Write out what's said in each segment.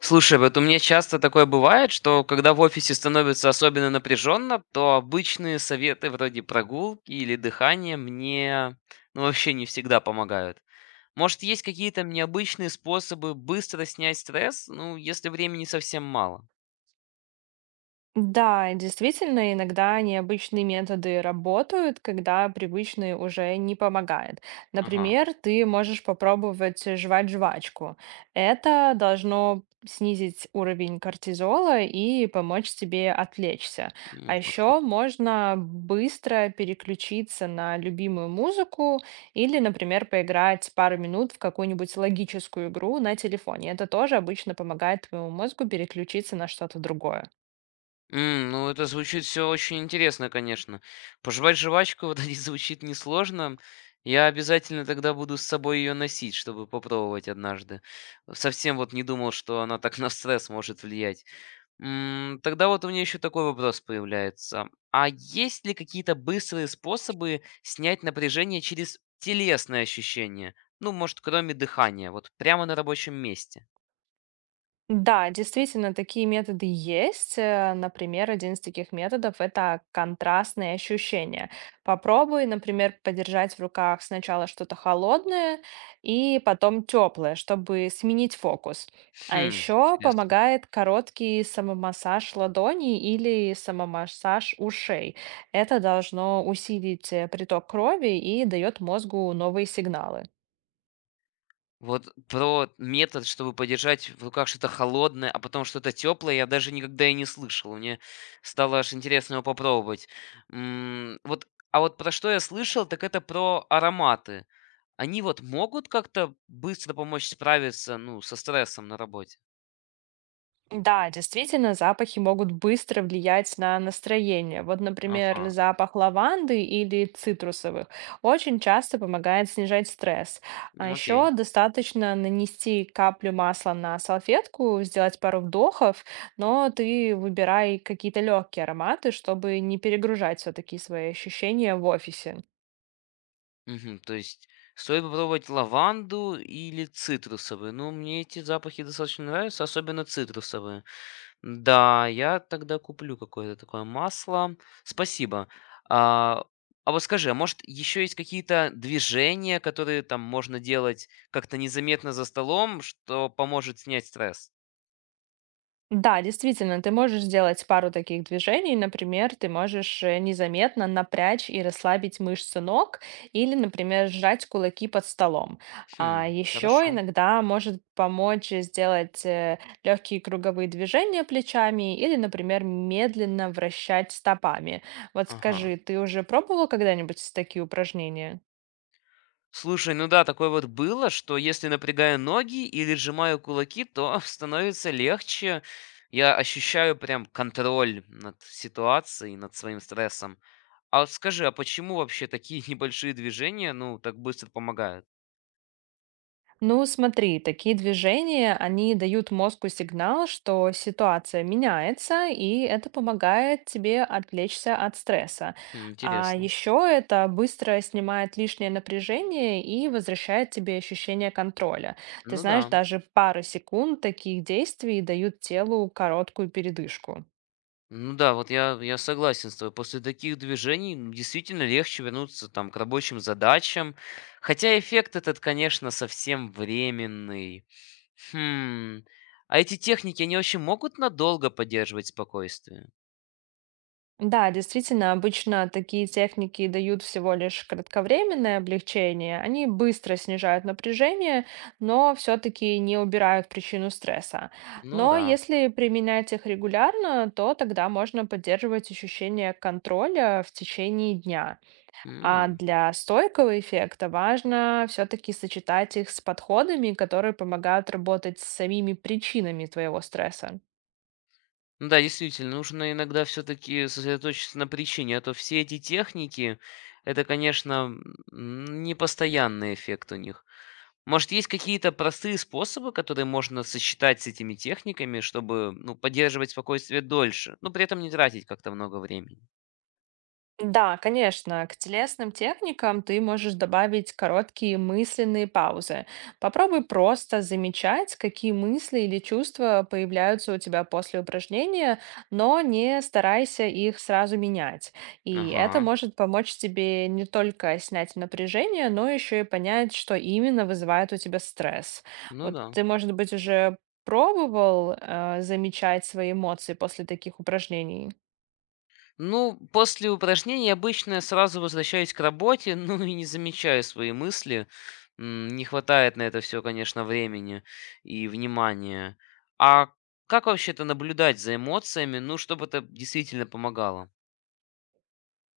Слушай, вот у меня часто такое бывает, что когда в офисе становится особенно напряженно, то обычные советы вроде прогулки или дыхания мне, ну, вообще не всегда помогают. Может, есть какие-то необычные способы быстро снять стресс, ну, если времени совсем мало? Да, и действительно, иногда необычные методы работают, когда привычные уже не помогают. Ага, Например, ты можешь попробовать жевать жвачку. Это должно снизить уровень кортизола и помочь тебе отвлечься. А ну, вот как. еще можно быстро переключиться на любимую музыку или, например, поиграть пару минут в какую-нибудь логическую игру на телефоне. Это тоже обычно помогает твоему мозгу переключиться на что-то другое. Ну, это звучит все очень интересно, конечно. Пожевать жвачку вот здесь звучит несложно. Я обязательно тогда буду с собой ее носить, чтобы попробовать однажды. Совсем вот не думал, что она так на стресс может влиять. Тогда вот у меня еще такой вопрос появляется. А есть ли какие-то быстрые способы снять напряжение через телесные ощущения? Ну, может, кроме дыхания, вот прямо на рабочем месте? Да, действительно, такие методы есть. Например, один из таких методов – это контрастные ощущения. Попробуй, например, подержать в руках сначала что-то холодное и потом теплое, чтобы сменить фокус. А Хм, еще интересно. помогает короткий самомассаж ладоней или самомассаж ушей. Это должно усилить приток крови и дает мозгу новые сигналы. Вот про метод, чтобы подержать в руках что-то холодное, а потом что-то теплое, я даже никогда и не слышал. Мне стало аж интересно его попробовать. Вот, а вот про что я слышал, так это про ароматы. Они вот могут как-то быстро помочь справиться, ну, со стрессом на работе? Да, действительно, запахи могут быстро влиять на настроение. Вот, Ага, например, запах лаванды или цитрусовых очень часто помогает снижать стресс. А м, еще окей. достаточно нанести каплю масла на салфетку, сделать пару вдохов, но ты выбирай какие-то легкие ароматы, чтобы не перегружать все-таки свои ощущения в офисе. Мгм, то есть стоит попробовать лаванду или цитрусовые. Ну, мне эти запахи достаточно нравятся, особенно цитрусовые. Да, я тогда куплю какое-то такое масло. Спасибо. А, а вот скажи, а может, еще есть какие-то движения, которые там можно делать как-то незаметно за столом, что поможет снять стресс? Да, действительно, ты можешь сделать пару таких движений. Например, ты можешь незаметно напрячь и расслабить мышцы ног или, например, сжать кулаки под столом. А Хм, еще хорошо. иногда может помочь сделать легкие круговые движения плечами или, например, медленно вращать стопами. Вот Ага. скажи, ты уже пробовал когда-нибудь такие упражнения? Слушай, ну да, такое вот было, что если напрягаю ноги или сжимаю кулаки, то становится легче. Я ощущаю прям контроль над ситуацией, над своим стрессом. А вот скажи, а почему вообще такие небольшие движения, ну, так быстро помогают? Ну, смотри, такие движения, они дают мозгу сигнал, что ситуация меняется, и это помогает тебе отвлечься от стресса. Хм, А интересно. еще это быстро снимает лишнее напряжение и возвращает тебе ощущение контроля. Ты Ну да. знаешь, даже пара секунд таких действий дают телу короткую передышку. Ну да, вот я согласен с тобой. После таких движений действительно легче вернуться там к рабочим задачам. Хотя эффект этот, конечно, совсем временный. Хм. А эти техники, они вообще могут надолго поддерживать спокойствие? Да, действительно, обычно такие техники дают всего лишь кратковременное облегчение. Они быстро снижают напряжение, но все-таки не убирают причину стресса. Ну Но да. если применять их регулярно, то тогда можно поддерживать ощущение контроля в течение дня. А М, для стойкого эффекта важно все-таки сочетать их с подходами, которые помогают работать с самими причинами твоего стресса. Ну да, действительно, нужно иногда все-таки сосредоточиться на причине, а то все эти техники, это, конечно, непостоянный эффект у них. Может, есть какие-то простые способы, которые можно сочетать с этими техниками, чтобы, ну, поддерживать спокойствие дольше, но при этом не тратить как-то много времени? Да, конечно, к телесным техникам ты можешь добавить короткие мысленные паузы. Попробуй просто замечать, какие мысли или чувства появляются у тебя после упражнения, но не старайся их сразу менять. И это Ага, может помочь тебе не только снять напряжение, но еще и понять, что именно вызывает у тебя стресс. ну Вот да. ты, может быть, уже пробовал, замечать свои эмоции после таких упражнений? Ну, после упражнений обычно сразу возвращаюсь к работе, ну и не замечаю свои мысли. Не хватает на это все, конечно, времени и внимания. А как вообще-то наблюдать за эмоциями, ну, чтобы это действительно помогало?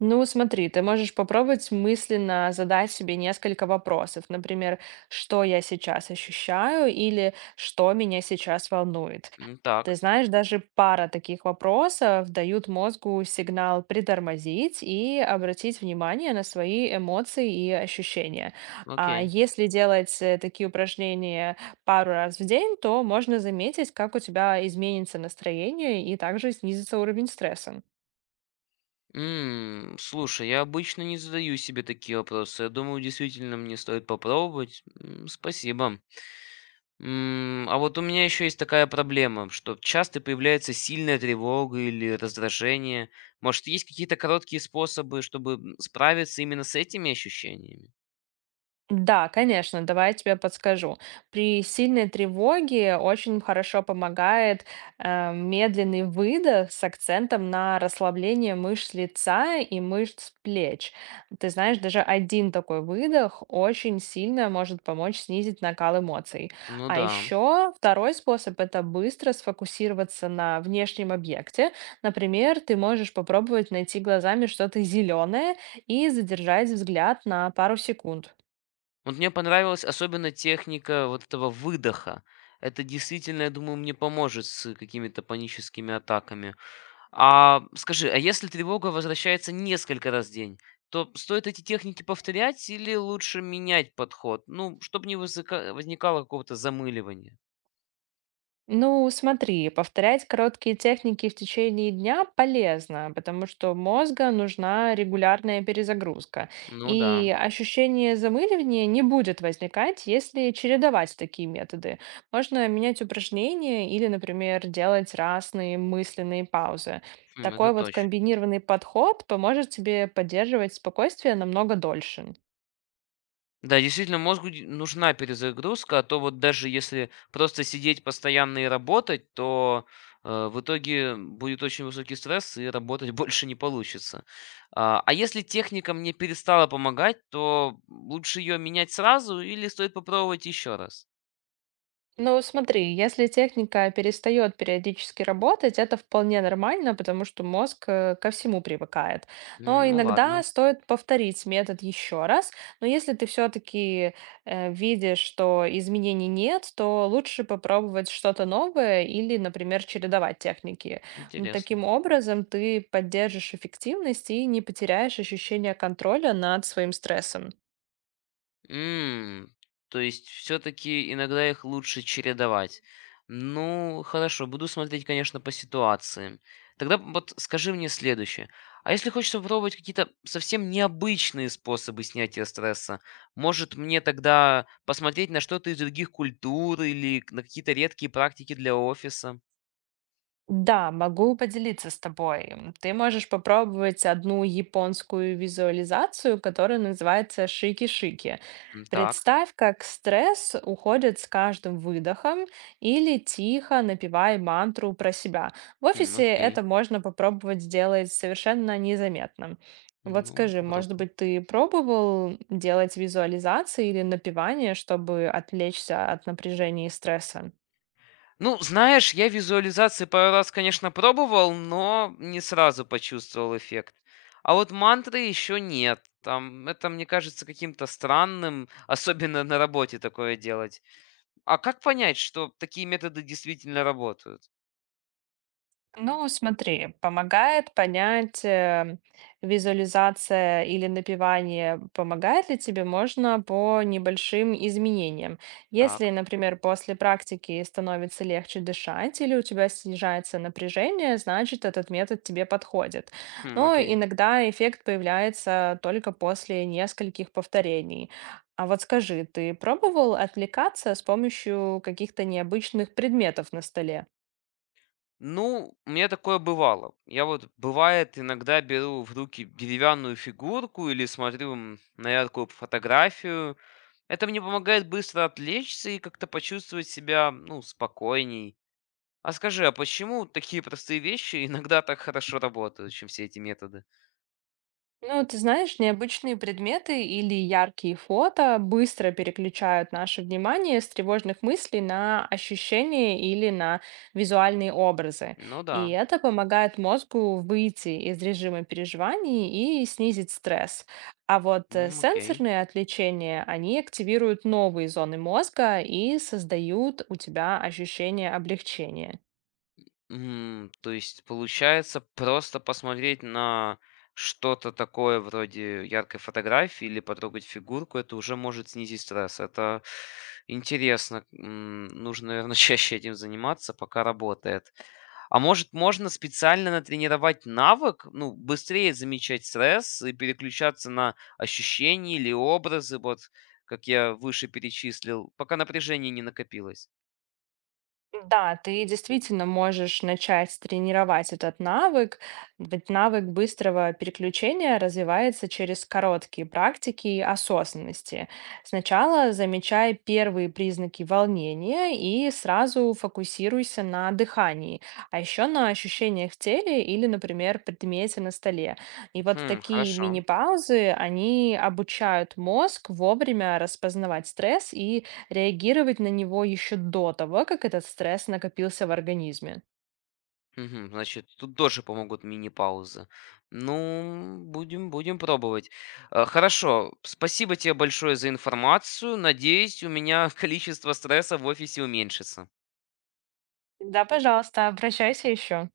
Ну, смотри, ты можешь попробовать мысленно задать себе несколько вопросов. Например, что я сейчас ощущаю или что меня сейчас волнует. М, Ты так, знаешь, даже пара таких вопросов дают мозгу сигнал притормозить и обратить внимание на свои эмоции и ощущения. А окей. если делать такие упражнения пару раз в день, то можно заметить, как у тебя изменится настроение и также снизится уровень стресса. Слушай, я обычно не задаю себе такие вопросы. Я думаю, действительно мне стоит попробовать. Спасибо. А вот у меня еще есть такая проблема, что часто появляется сильная тревога или раздражение. Может, есть какие-то короткие способы, чтобы справиться именно с этими ощущениями? Да, конечно, давай я тебе подскажу. При сильной тревоге очень хорошо помогает медленный выдох с акцентом на расслабление мышц лица и мышц плеч. Ты знаешь, даже один такой выдох очень сильно может помочь снизить накал эмоций. Ну А да. еще второй способ — это быстро сфокусироваться на внешнем объекте. Например, ты можешь попробовать найти глазами что-то зеленое и задержать взгляд на пару секунд. Вот мне понравилась особенно техника вот этого выдоха. Это действительно, я думаю, мне поможет с какими-то паническими атаками. А скажи, а если тревога возвращается несколько раз в день, то стоит эти техники повторять или лучше менять подход? Ну, чтобы не возникало какого-то замыливания. Ну, смотри, повторять короткие техники в течение дня полезно, потому что мозга нужна регулярная перезагрузка. Ну да, И ощущение замыливания не будет возникать, если чередовать такие методы. Можно менять упражнения или, например, делать разные мысленные паузы. Это Такой вот точно. комбинированный подход поможет тебе поддерживать спокойствие намного дольше. Да, действительно, мозгу нужна перезагрузка, а то вот даже если просто сидеть постоянно и работать, то в итоге будет очень высокий стресс и работать больше не получится. А если техника мне перестала помогать, то лучше ее менять сразу или стоит попробовать еще раз? Ну, смотри, если техника перестает периодически работать, это вполне нормально, потому что мозг ко всему привыкает. Но Ну иногда ладно, стоит повторить метод еще раз. Но если ты все-таки видишь, что изменений нет, то лучше попробовать что-то новое или, например, чередовать техники. Ну, таким интересно. образом, ты поддержишь эффективность и не потеряешь ощущение контроля над своим стрессом. М, То есть все-таки иногда их лучше чередовать. Ну, хорошо, буду смотреть, конечно, по ситуации. Тогда вот скажи мне следующее. А если хочется попробовать какие-то совсем необычные способы снятия стресса, может мне тогда посмотреть на что-то из других культур или на какие-то редкие практики для офиса? Да, могу поделиться с тобой. Ты можешь попробовать одну японскую визуализацию, которая называется шики-шики. М, так, Представь, как стресс уходит с каждым выдохом или тихо напевай мантру про себя. В хм, офисе это окей. можно попробовать сделать совершенно незаметно. Вот Ну, скажи, может попробуем. быть, ты пробовал делать визуализации или напевание, чтобы отвлечься от напряжения и стресса? Ну, знаешь, я визуализации пару раз, конечно, пробовал, но не сразу почувствовал эффект. А вот мантры еще нет. Там, это мне кажется каким-то странным, особенно на работе такое делать. А как понять, что такие методы действительно работают? Ну, смотри, помогает понять визуализация или напевание, помогает ли тебе, можно по небольшим изменениям. Если, Так, например, после практики становится легче дышать или у тебя снижается напряжение, значит, этот метод тебе подходит. хм, Но окей. иногда эффект появляется только после нескольких повторений. А вот скажи, ты пробовал отвлекаться с помощью каких-то необычных предметов на столе? Ну, у меня такое бывало. Я вот, бывает, иногда беру в руки деревянную фигурку или смотрю на яркую фотографию. Это мне помогает быстро отвлечься и как-то почувствовать себя, ну, спокойней. А скажи, а почему такие простые вещи иногда так хорошо работают, чем все эти методы? Ну, ты знаешь, необычные предметы или яркие фото быстро переключают наше внимание с тревожных мыслей на ощущения или на визуальные образы. Ну И да. это помогает мозгу выйти из режима переживаний и снизить стресс. А вот М, окей. сенсорные отвлечения, они активируют новые зоны мозга и создают у тебя ощущение облегчения. То есть получается просто посмотреть на что-то такое вроде яркой фотографии или потрогать фигурку, это уже может снизить стресс. Это интересно. Нужно, наверное, чаще этим заниматься, пока работает. А может, можно специально натренировать навык, ну, быстрее замечать стресс и переключаться на ощущения или образы, вот как я выше перечислил, пока напряжение не накопилось. Да, ты действительно можешь начать тренировать этот навык, ведь навык быстрого переключения развивается через короткие практики и осознанности. Сначала замечай первые признаки волнения и сразу фокусируйся на дыхании, а еще на ощущениях в теле или, например, предмете на столе. И вот Хм, такие хорошо. мини-паузы, они обучают мозг вовремя распознавать стресс и реагировать на него еще до того, как этот стресс накопился в организме. Мгм. Значит, тут тоже помогут мини-паузы. Ну, будем пробовать. Хорошо, спасибо тебе большое за информацию. Надеюсь, у меня количество стресса в офисе уменьшится. Да, пожалуйста, обращайся еще.